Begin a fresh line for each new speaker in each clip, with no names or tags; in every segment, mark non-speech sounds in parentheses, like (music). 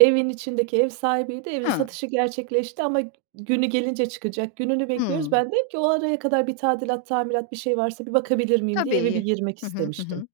Evin içindeki ev sahibiydi, evin
Hıı.
satışı gerçekleşti ama g günü gelince çıkacak, gününü bekliyoruz.
Hımm.
Ben de dedim ki "O araya kadar bir tadilat, tamirat, bir şey varsa, bir bakabilir miyim?" diye, eve bir
Tabii.
girmek
Hı hı, hı
istemiştim.
hı.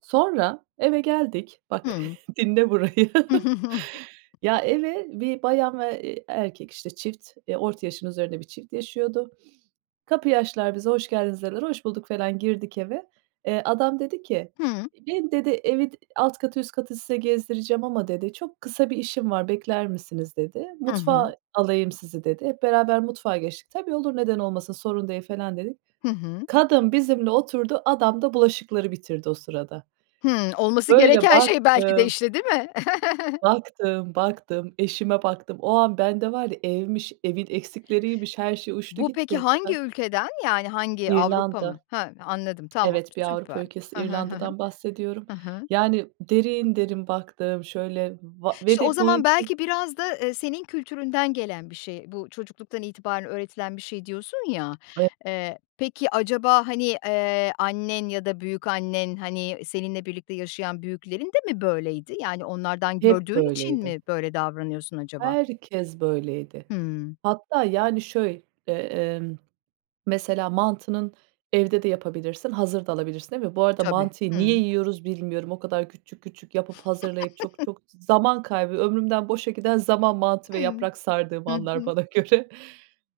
Sonra, eve geldik. Bak,
Hımm.
dinle (chuckles) burayı.
(chuckles)
Ya, eve 1 bayan ve, eee, erkek işte çift, eee, orta yaşın üzerinde bir çift yaşıyordu. (sniffs) Kapıyı açtılar, bize, "Hoş geldiniz" dediler. Hoş bulduk felan girdik eve. Eee, adam dedi ki,
Hımm.
"Beni" dedi "Evi alt katı üst katı size gezdireceğim ama" dedi "Çok kısa bir işim var, bekler misiniz?" dedi.
I hı.
"Mutfağa alayım sizi," dedi. Hep beraber mutfağa geçtik. "Tabii olur neden olmasın sorun değil," felan dedik.
Hı hı.
Kadın bizimle oturdu. Adam da bulaşıkları bitirdi o sırada.
Hımm. Olması
Böyle,
gereken şey belki de,
baktım
işte, değil mi? (chuckles)
baktım, baktım, eşime baktım. O an bende var ya evmiş, evin eksikleriymiş, her şey uçtu
Bu peki,
gitti.
hangi
Ka
ülkeden? Yani, hangi Avrupa mı?
İrlanda.
He, anladım, tamam,
Evet, bir Avrupa
süper.
ülkesi
He he, he he.
İrlanda'dan bahsediyorum.
He he.
Yani, derin derin baktım, şöyle va ve
İşte, o
de bu
zaman
ülke
belki biraz da, eee, senin kültüründen gelen bir şey. Bu, çocukluktan itibaren öğretilen bir şey, diyorsun ya. Eee, peki, acaba, hani, eee, annen ya da büyükannen, hani, seninle birlikte yaşayan büyüklerin de mi böyleydi? Yani, onlardan
Hep
gördüğün için
böyleydi.
mi böyle davranıyorsun acaba?
Herkes böyleydi.
Hımm.
Hatta, yani, şöy eee, emm, (swallows) mesela, mantının evde de yapabilirsin, hazır da alabilirsin, değil mi? Bu arada
Tabii.
mantıyı niye
Hımm.
yiyoruz bilmiyorum. O kadar küçük küçük yapıp, hazırlayıp çok
(chuckles)
çok zaman kaybı ömrümden boşa giden zaman, mantı ve yaprak sardığım
Hı
anlar
hı.
bana göre.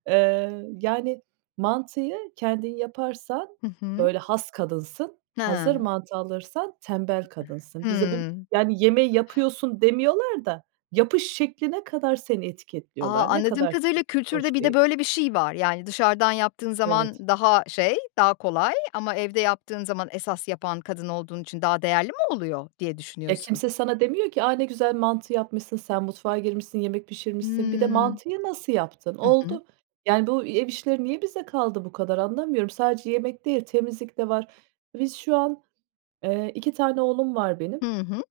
Eee, yani, mantıyı kendin yaparsan,
Hı hı.
böyle, has kadınsın, hazır
He.
mantı alırsan tembel kadınsın. Bize bu
Hımm.
yani, yemeği yapıyorsun demiyorlar da yapış şekline kadar seni
A,
etiketliyorlar. Ne
anladığım
kadar çirkin,
kadarıyla, kültürde
hoş
bir de
değil.
böyle bir şey var. Yani, dışarıdan yaptığın zaman
Evet.
daha şey, daha kolay ama evde yaptığın zaman esas yapan kadın olduğun için daha değerli mi oluyor, diye
E,
düşünüyorsun?
kimse sana demiyor ki, aaa, ne güzel mantı yapmışsın, sen mutfağa girmişsin, yemek pişirmişsin. Bir de
Hımm.
mantıyı nasıl yaptın?
Hı hı.
Oldu. Yani, bu ev işleri niye bize kaldı? Bu kadar anlamıyorum. Sadece yemek değil, temizlik de var. Biz şu an, eee, 2 tane oğlum var benim.
Hı hı.